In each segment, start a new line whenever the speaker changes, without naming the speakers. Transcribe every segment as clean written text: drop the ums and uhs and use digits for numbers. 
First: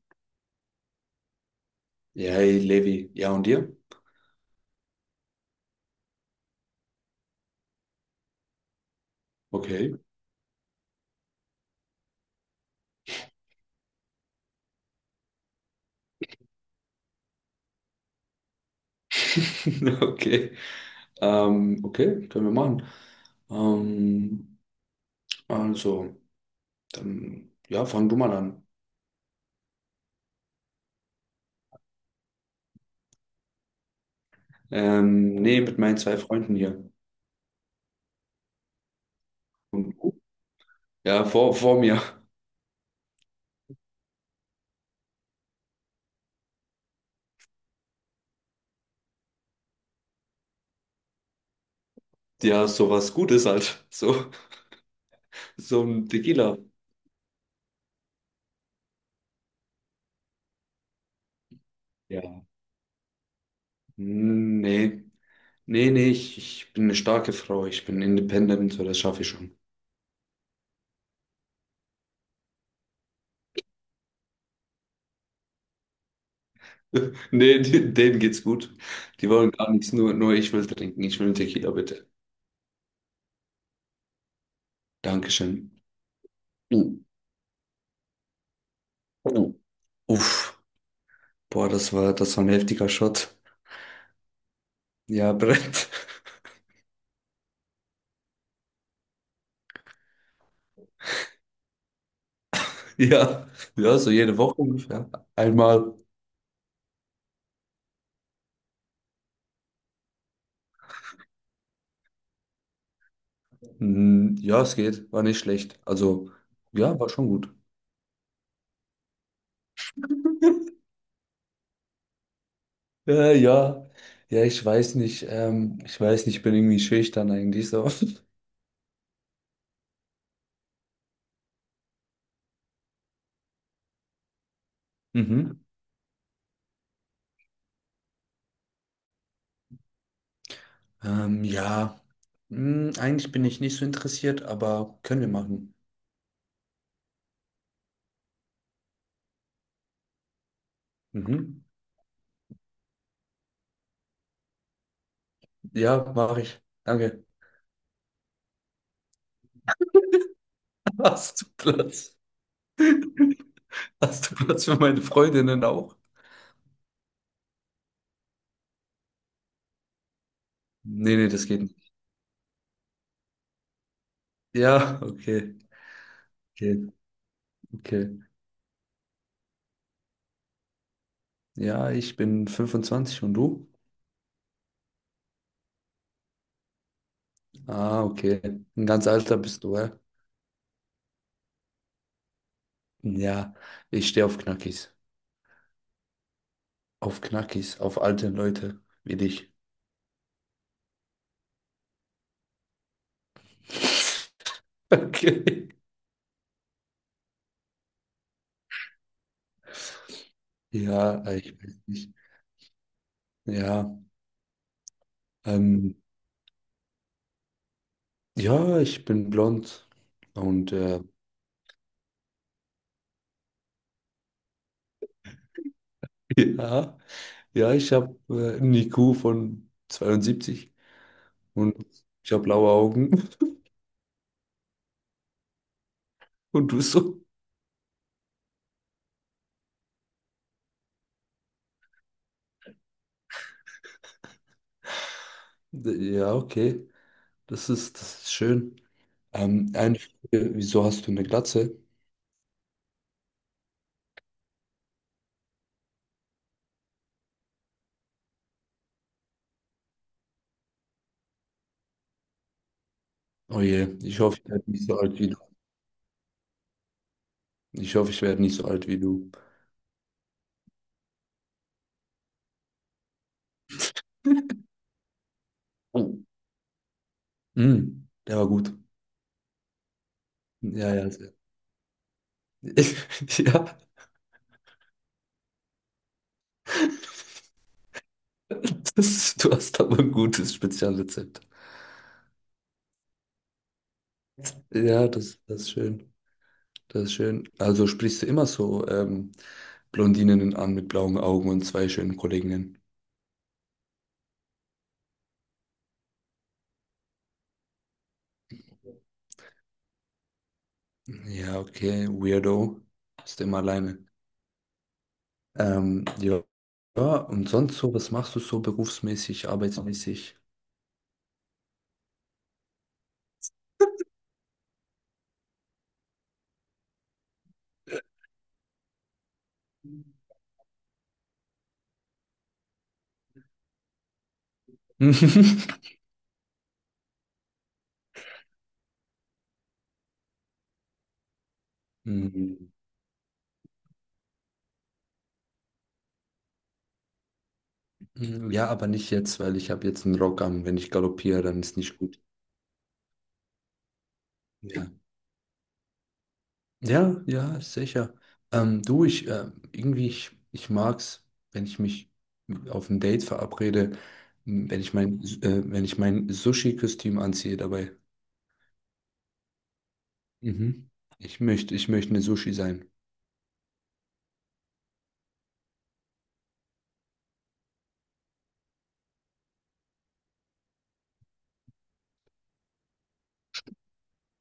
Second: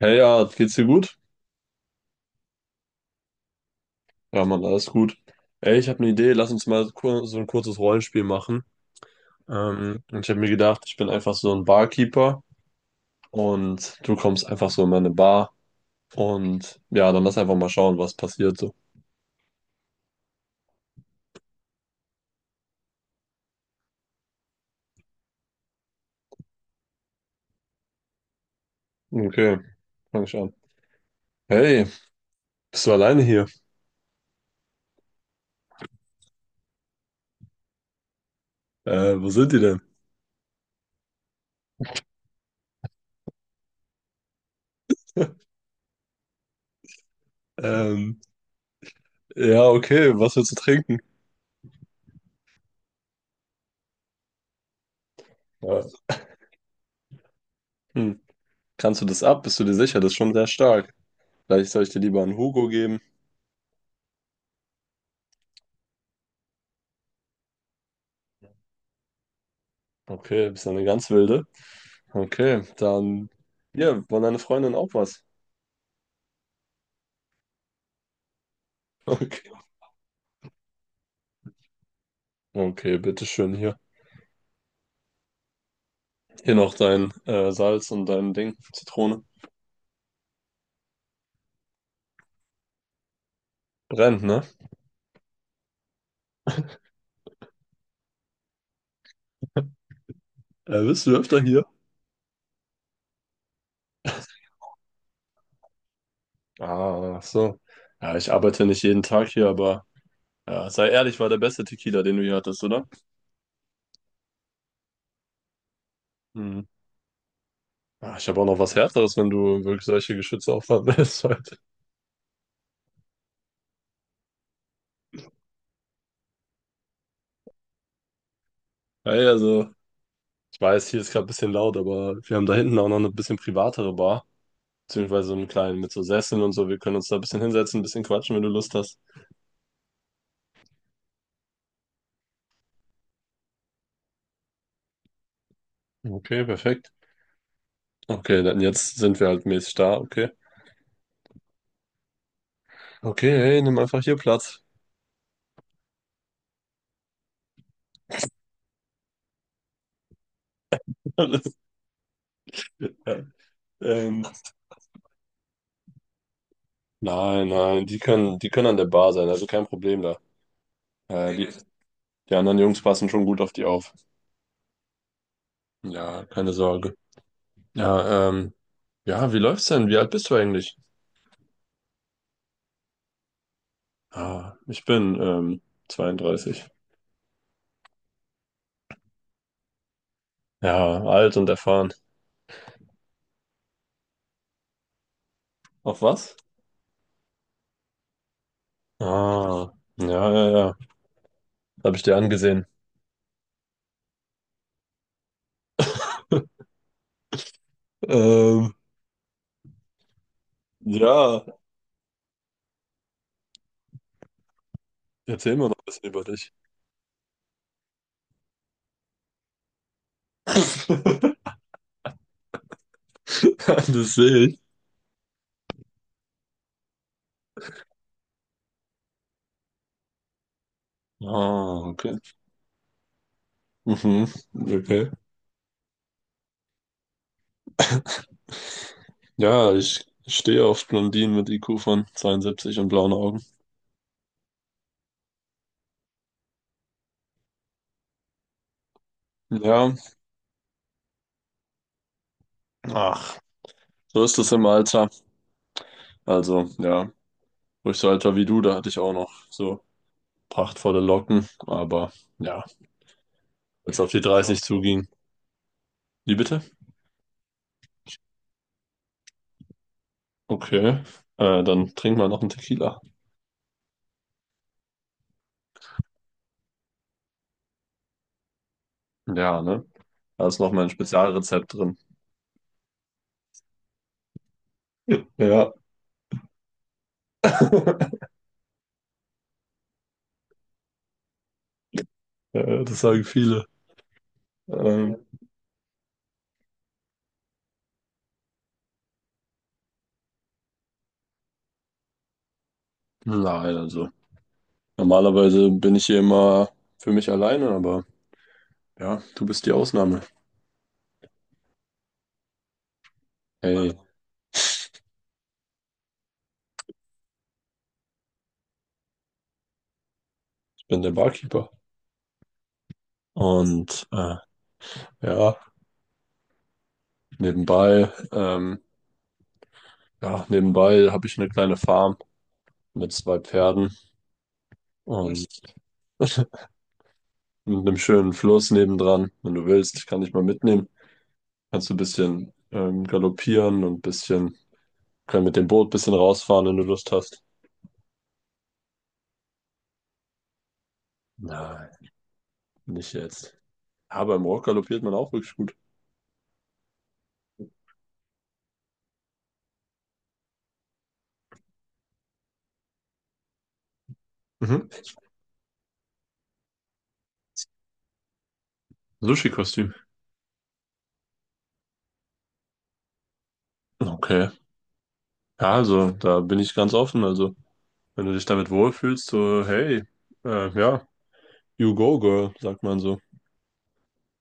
Hey, ja, geht's dir gut?
Ja, hey, Levi. Ja, und dir?
Ja, Mann, alles gut. Ey, ich habe eine Idee, lass uns mal so ein kurzes Rollenspiel machen.
Okay.
Und ich habe mir gedacht, ich bin einfach so ein Barkeeper und du kommst einfach so in meine Bar. Und ja, dann lass einfach mal schauen, was passiert so.
Okay. Okay, können wir machen. Ähm, also, dann, ja, fang du mal an.
Okay, fang ich an. Hey, bist du alleine hier?
Nee, mit meinen zwei Freunden hier.
Wo sind die denn?
Und, ja, vor mir.
Ähm, ja, okay, was willst du trinken?
Ja, sowas Gutes halt. So,
Ja.
so ein Tequila.
Hm. Kannst du das ab? Bist du dir sicher? Das ist schon sehr stark. Vielleicht soll ich dir lieber
Ja.
einen Hugo geben.
Nee. Nee, nee, ich bin eine starke Frau. Ich bin independent, so das schaffe ich schon.
Okay, bist du eine ganz wilde. Okay, dann hier, von deiner Freundin auch was.
Nee, denen geht's gut. Die
Okay,
wollen gar nichts, nur ich will trinken. Ich will einen Tequila, bitte.
okay, bitteschön hier.
Dankeschön.
Hier noch dein Salz und dein Ding, Zitrone.
Uff, boah, das war ein heftiger Shot.
Brennt, ne?
Ja, Brett.
Bist du öfter hier?
Ja, ja, so jede Woche ungefähr. Einmal.
Ah, ach so. Ja, ich arbeite nicht jeden Tag hier, aber ja, sei ehrlich, war der beste Tequila, den du hier hattest, oder?
Hm, ja, es geht. War nicht schlecht. Also,
Hm.
ja, war schon gut.
Ah, ich habe auch noch was Härteres, wenn du wirklich solche Geschütze aufladen willst. heute.
Ja, ja. Ja, ich weiß nicht. Ich weiß nicht, ich bin irgendwie schüchtern eigentlich so.
Hey, also, ich weiß, hier ist gerade ein bisschen laut, aber wir haben da hinten auch noch eine bisschen privatere Bar. Beziehungsweise so einen
Mhm.
kleinen mit so Sesseln und so. Wir können uns da ein bisschen hinsetzen, ein bisschen quatschen, wenn du Lust hast.
Ja. Hm, eigentlich bin ich nicht so interessiert, aber können wir machen.
Okay, perfekt. Okay, dann jetzt sind wir halt mäßig da, okay.
Mhm.
Okay, hey, nimm einfach hier Platz.
Ja, mache ich. Danke. Hast du
Alles-
Platz?
ja. ähm,
Hast du Platz für meine Freundinnen auch?
nein, nein, die können an der Bar sein, also kein Problem da.
Nee, nee,
Äh,
das
die,
geht nicht.
die anderen Jungs passen schon gut auf die auf.
Ja, okay.
Ja, keine
Okay,
Sorge.
okay.
Ja, ja, wie läuft's denn? Wie alt bist du eigentlich?
Ja, ich bin 25 und du?
Ah, ich bin, 32.
Ah, okay. Ein ganz alter bist du, hä?
Ja, alt und erfahren.
Ja, ich stehe auf Knackis.
Auf was?
Auf Knackis, auf alte Leute wie dich.
Ah, ja, ja, ja. Habe ich dir angesehen.
Okay.
Ähm,
Ja,
ja,
ich weiß nicht. Ja,
erzähl mir noch ein
ähm,
bisschen über dich.
ja, ich bin blond und
Das sehe ich.
ja, ja, ich habe einen IQ von 72 und
Ah, okay.
ich habe blaue Augen.
Mhm, okay.
Und du bist so,
Ja, ich stehe auf Blondinen mit IQ von 72 und blauen Augen.
ja, okay, das ist schön.
Ja,
Eine Frage, wieso hast du eine Glatze?
ach, so ist es im Alter. Also, ja, ruhig so Alter wie du, da hatte ich auch noch so prachtvolle Locken, aber ja,
Oh je,
als auf
ich
die
hoffe, ich
30
werde nicht so
zuging.
alt wie du.
Wie bitte?
Ich hoffe, ich werde nicht so alt wie du.
Okay, dann trinken wir noch einen Tequila.
Oh. Mm, der war gut.
Ja, ne? Da ist noch ein
Ja, ja, sehr.
Spezialrezept drin.
Ja,
Ja,
das, du hast aber ein gutes Spezialrezept.
ja, das sagen viele.
Ja,
Ähm,
das ist schön. Das ist schön. Also sprichst du immer so Blondinen an mit blauen Augen und zwei schönen Kolleginnen.
nein, also normalerweise bin ich hier immer für mich alleine, aber ja, du bist die Ausnahme.
Ja, okay, Weirdo. Bist immer
Hey,
alleine. Ja, und sonst so, was machst du so berufsmäßig, arbeitsmäßig?
ich bin der Barkeeper. Und ja, nebenbei, ähm, ja, nebenbei habe ich eine kleine Farm mit zwei Pferden und mit einem schönen Fluss nebendran. Wenn du willst, ich kann dich mal mitnehmen. Kannst du ein bisschen
Mhm.
galoppieren und ein bisschen können mit dem Boot ein bisschen rausfahren, wenn du Lust hast.
Ja, aber nicht jetzt, weil ich habe jetzt einen Rock an. Wenn ich galoppiere, dann ist
Nein.
nicht gut.
Nicht jetzt. Ja, beim Walk
Ja,
galoppiert man auch wirklich gut.
ja, ja, sicher. Du, ich irgendwie, ich mag's, wenn ich mich auf ein Date verabrede, m,
Mhm.
wenn ich mein Sushi-Kostüm anziehe dabei.
Sushi-Kostüm.
Mhm. Ich möchte eine Sushi sein.
Okay. Ja, also, da bin ich ganz offen. Also, wenn du dich damit wohlfühlst, so, hey, ja, you go, girl, sagt man so.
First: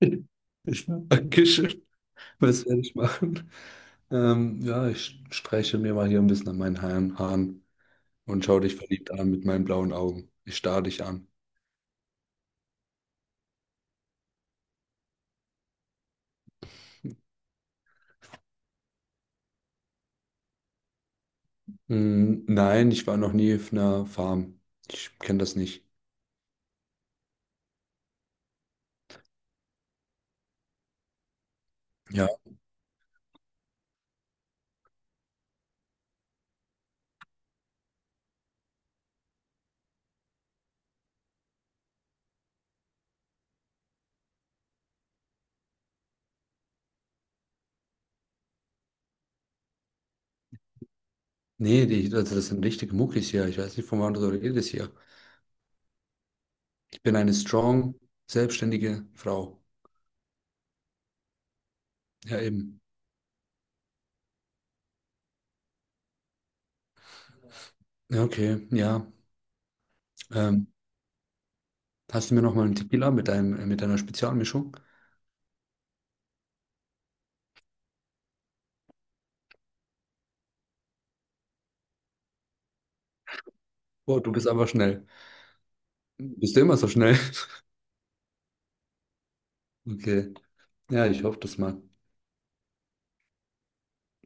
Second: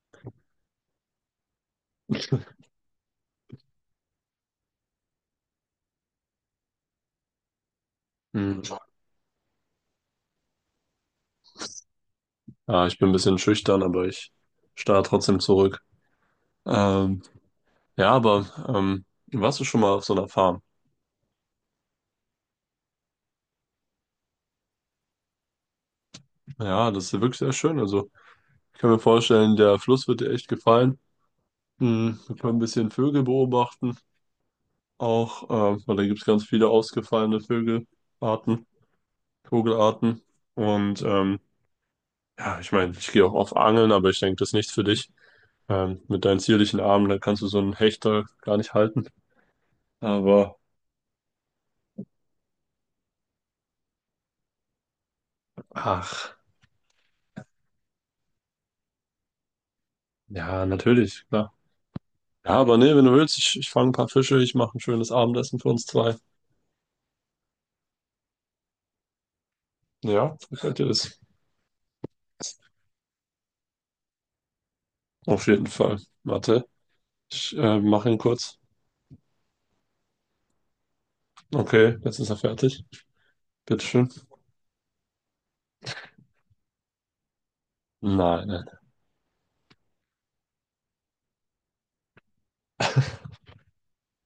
Dankeschön. Was werde ich machen? Ja, ich streiche mir mal hier ein bisschen an meinen Haaren und
Mhm.
schaue dich verliebt an mit meinen blauen Augen. Ich starre dich an.
Ja, ich bin ein bisschen schüchtern, aber ich starre trotzdem zurück. Ähm, ja, aber warst du schon mal auf so einer Farm?
Mm, nein, ich war noch nie auf einer Farm. Ich kenne das nicht.
Ja, das ist wirklich sehr schön. Also, ich kann mir vorstellen, der Fluss wird dir echt gefallen. Mhm.
Ja,
Wir können ein bisschen Vögel beobachten. Auch, weil da gibt es ganz viele ausgefallene Vogelarten. Und ja, ich meine, ich gehe auch auf Angeln, aber ich denke, das ist nichts für dich. Mit deinen zierlichen Armen, da kannst du so einen Hecht da gar nicht halten. Aber
nee, also das sind richtige Muckis hier. Ich weiß nicht, von wann du redest hier.
ach,
Ich bin eine strong, selbstständige Frau.
ja, natürlich, klar.
Ja,
Ja, aber
eben.
nee, wenn du willst, ich fange ein paar Fische, ich mache ein schönes Abendessen für uns zwei.
Ja, okay, ja.
Ja,
Ähm,
gefällt dir das?
hast du mir noch mal einen Tequila mit mit deiner Spezialmischung?
Auf jeden Fall. Warte, ich mache ihn kurz. Okay, jetzt ist er fertig. Bitteschön.
Oh, du bist aber schnell. Bist du immer so schnell?
Nein, nein.
Okay. Ja, ich hoffe das mal.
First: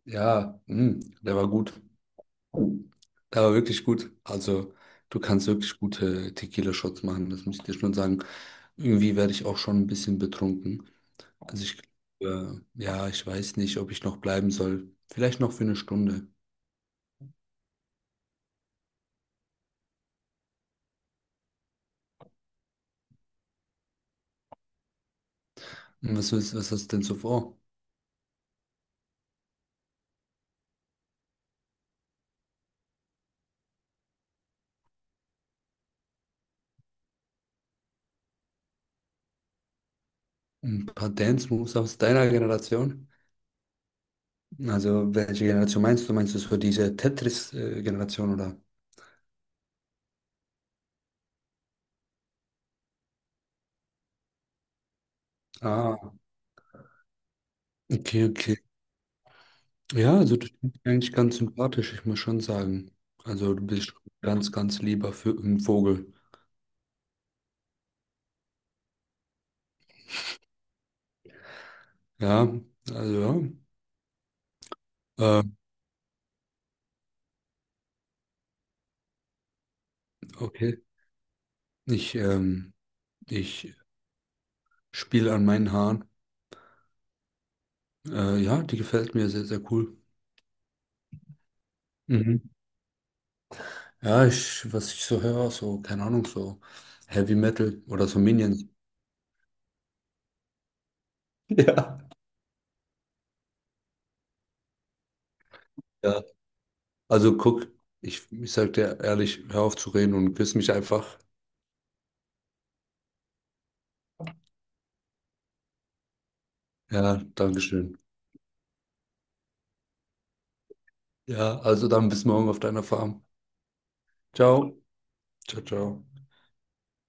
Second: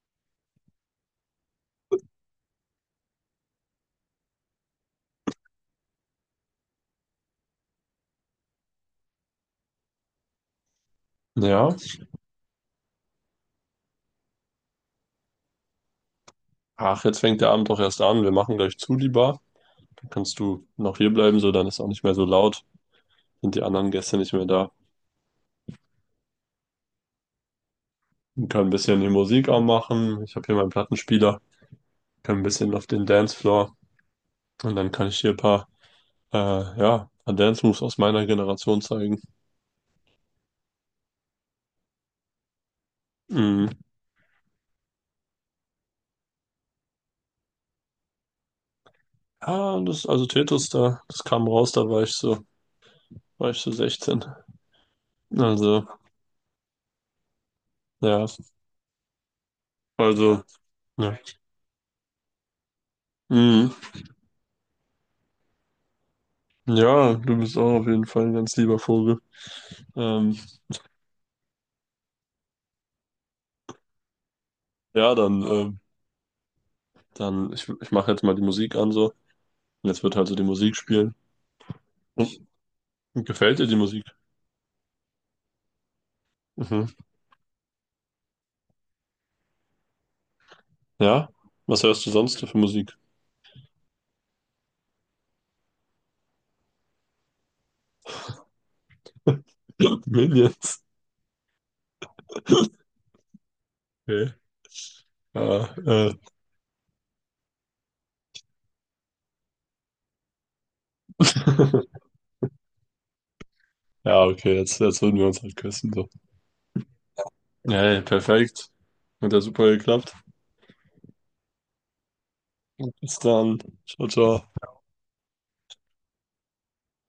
Ja, mh, der war gut. Der war wirklich gut. Also, du kannst wirklich gute Tequila-Shots machen, das muss ich dir schon sagen. Irgendwie werde ich auch schon ein bisschen betrunken. Also,
Ja.
ja, ich weiß nicht, ob ich noch bleiben soll. Vielleicht noch für eine Stunde.
Ach, jetzt fängt der Abend doch erst an. Wir machen gleich zu, die Bar. Dann kannst du noch hier bleiben, so dann ist auch nicht mehr so laut. Sind die anderen Gäste nicht mehr da.
Und was was hast du denn so vor?
Wir können ein bisschen die Musik anmachen. Ich habe hier meinen Plattenspieler. Können ein bisschen auf den Dancefloor. Und dann kann ich hier ein paar, ja, ein paar Dance-Moves aus meiner Generation zeigen.
Ein paar Dance-Moves aus deiner Generation?
Mhm.
Also, welche Generation meinst du? Meinst du so diese Tetris-Generation oder?
Ja, das, also Tetos da, das kam raus, da war ich so 16. Also,
Ah, okay,
ja,
okay. Ja, also
also,
du klingst eigentlich
ja.
ganz sympathisch, ich muss schon sagen. Also du
Mhm.
bist schon ein ganz, ganz lieber für ein Vogel.
Ja, du bist auch auf jeden Fall ein ganz lieber Vogel. Ähm,
Ja, also
ja,
ja.
dann. Dann, ich mache jetzt mal die Musik an so. Und jetzt wird halt so die Musik
Okay.
spielen.
Ich, ähm,
Hm, gefällt dir
ich
die Musik?
spiele an meinen Haaren.
Mhm.
Ja, die gefällt mir sehr, sehr cool.
Ja? Was hörst du sonst
Mhm.
für Musik?
Ja, ich, was ich so höre, so, keine Ahnung, so Heavy Metal oder so Minions.
Minions.
Ja.
Okay. Ja.
Ja. Also guck, ich sag dir ehrlich, hör auf zu reden und küss mich einfach.
Ja, okay, jetzt, jetzt würden wir uns halt küssen so.
Ja,
Ja,
Dankeschön.
hey, perfekt. Hat ja super geklappt.
Ja, also dann bis morgen auf deiner
Bis
Farm.
dann. Ciao, ciao.
Ciao. Ciao, ciao.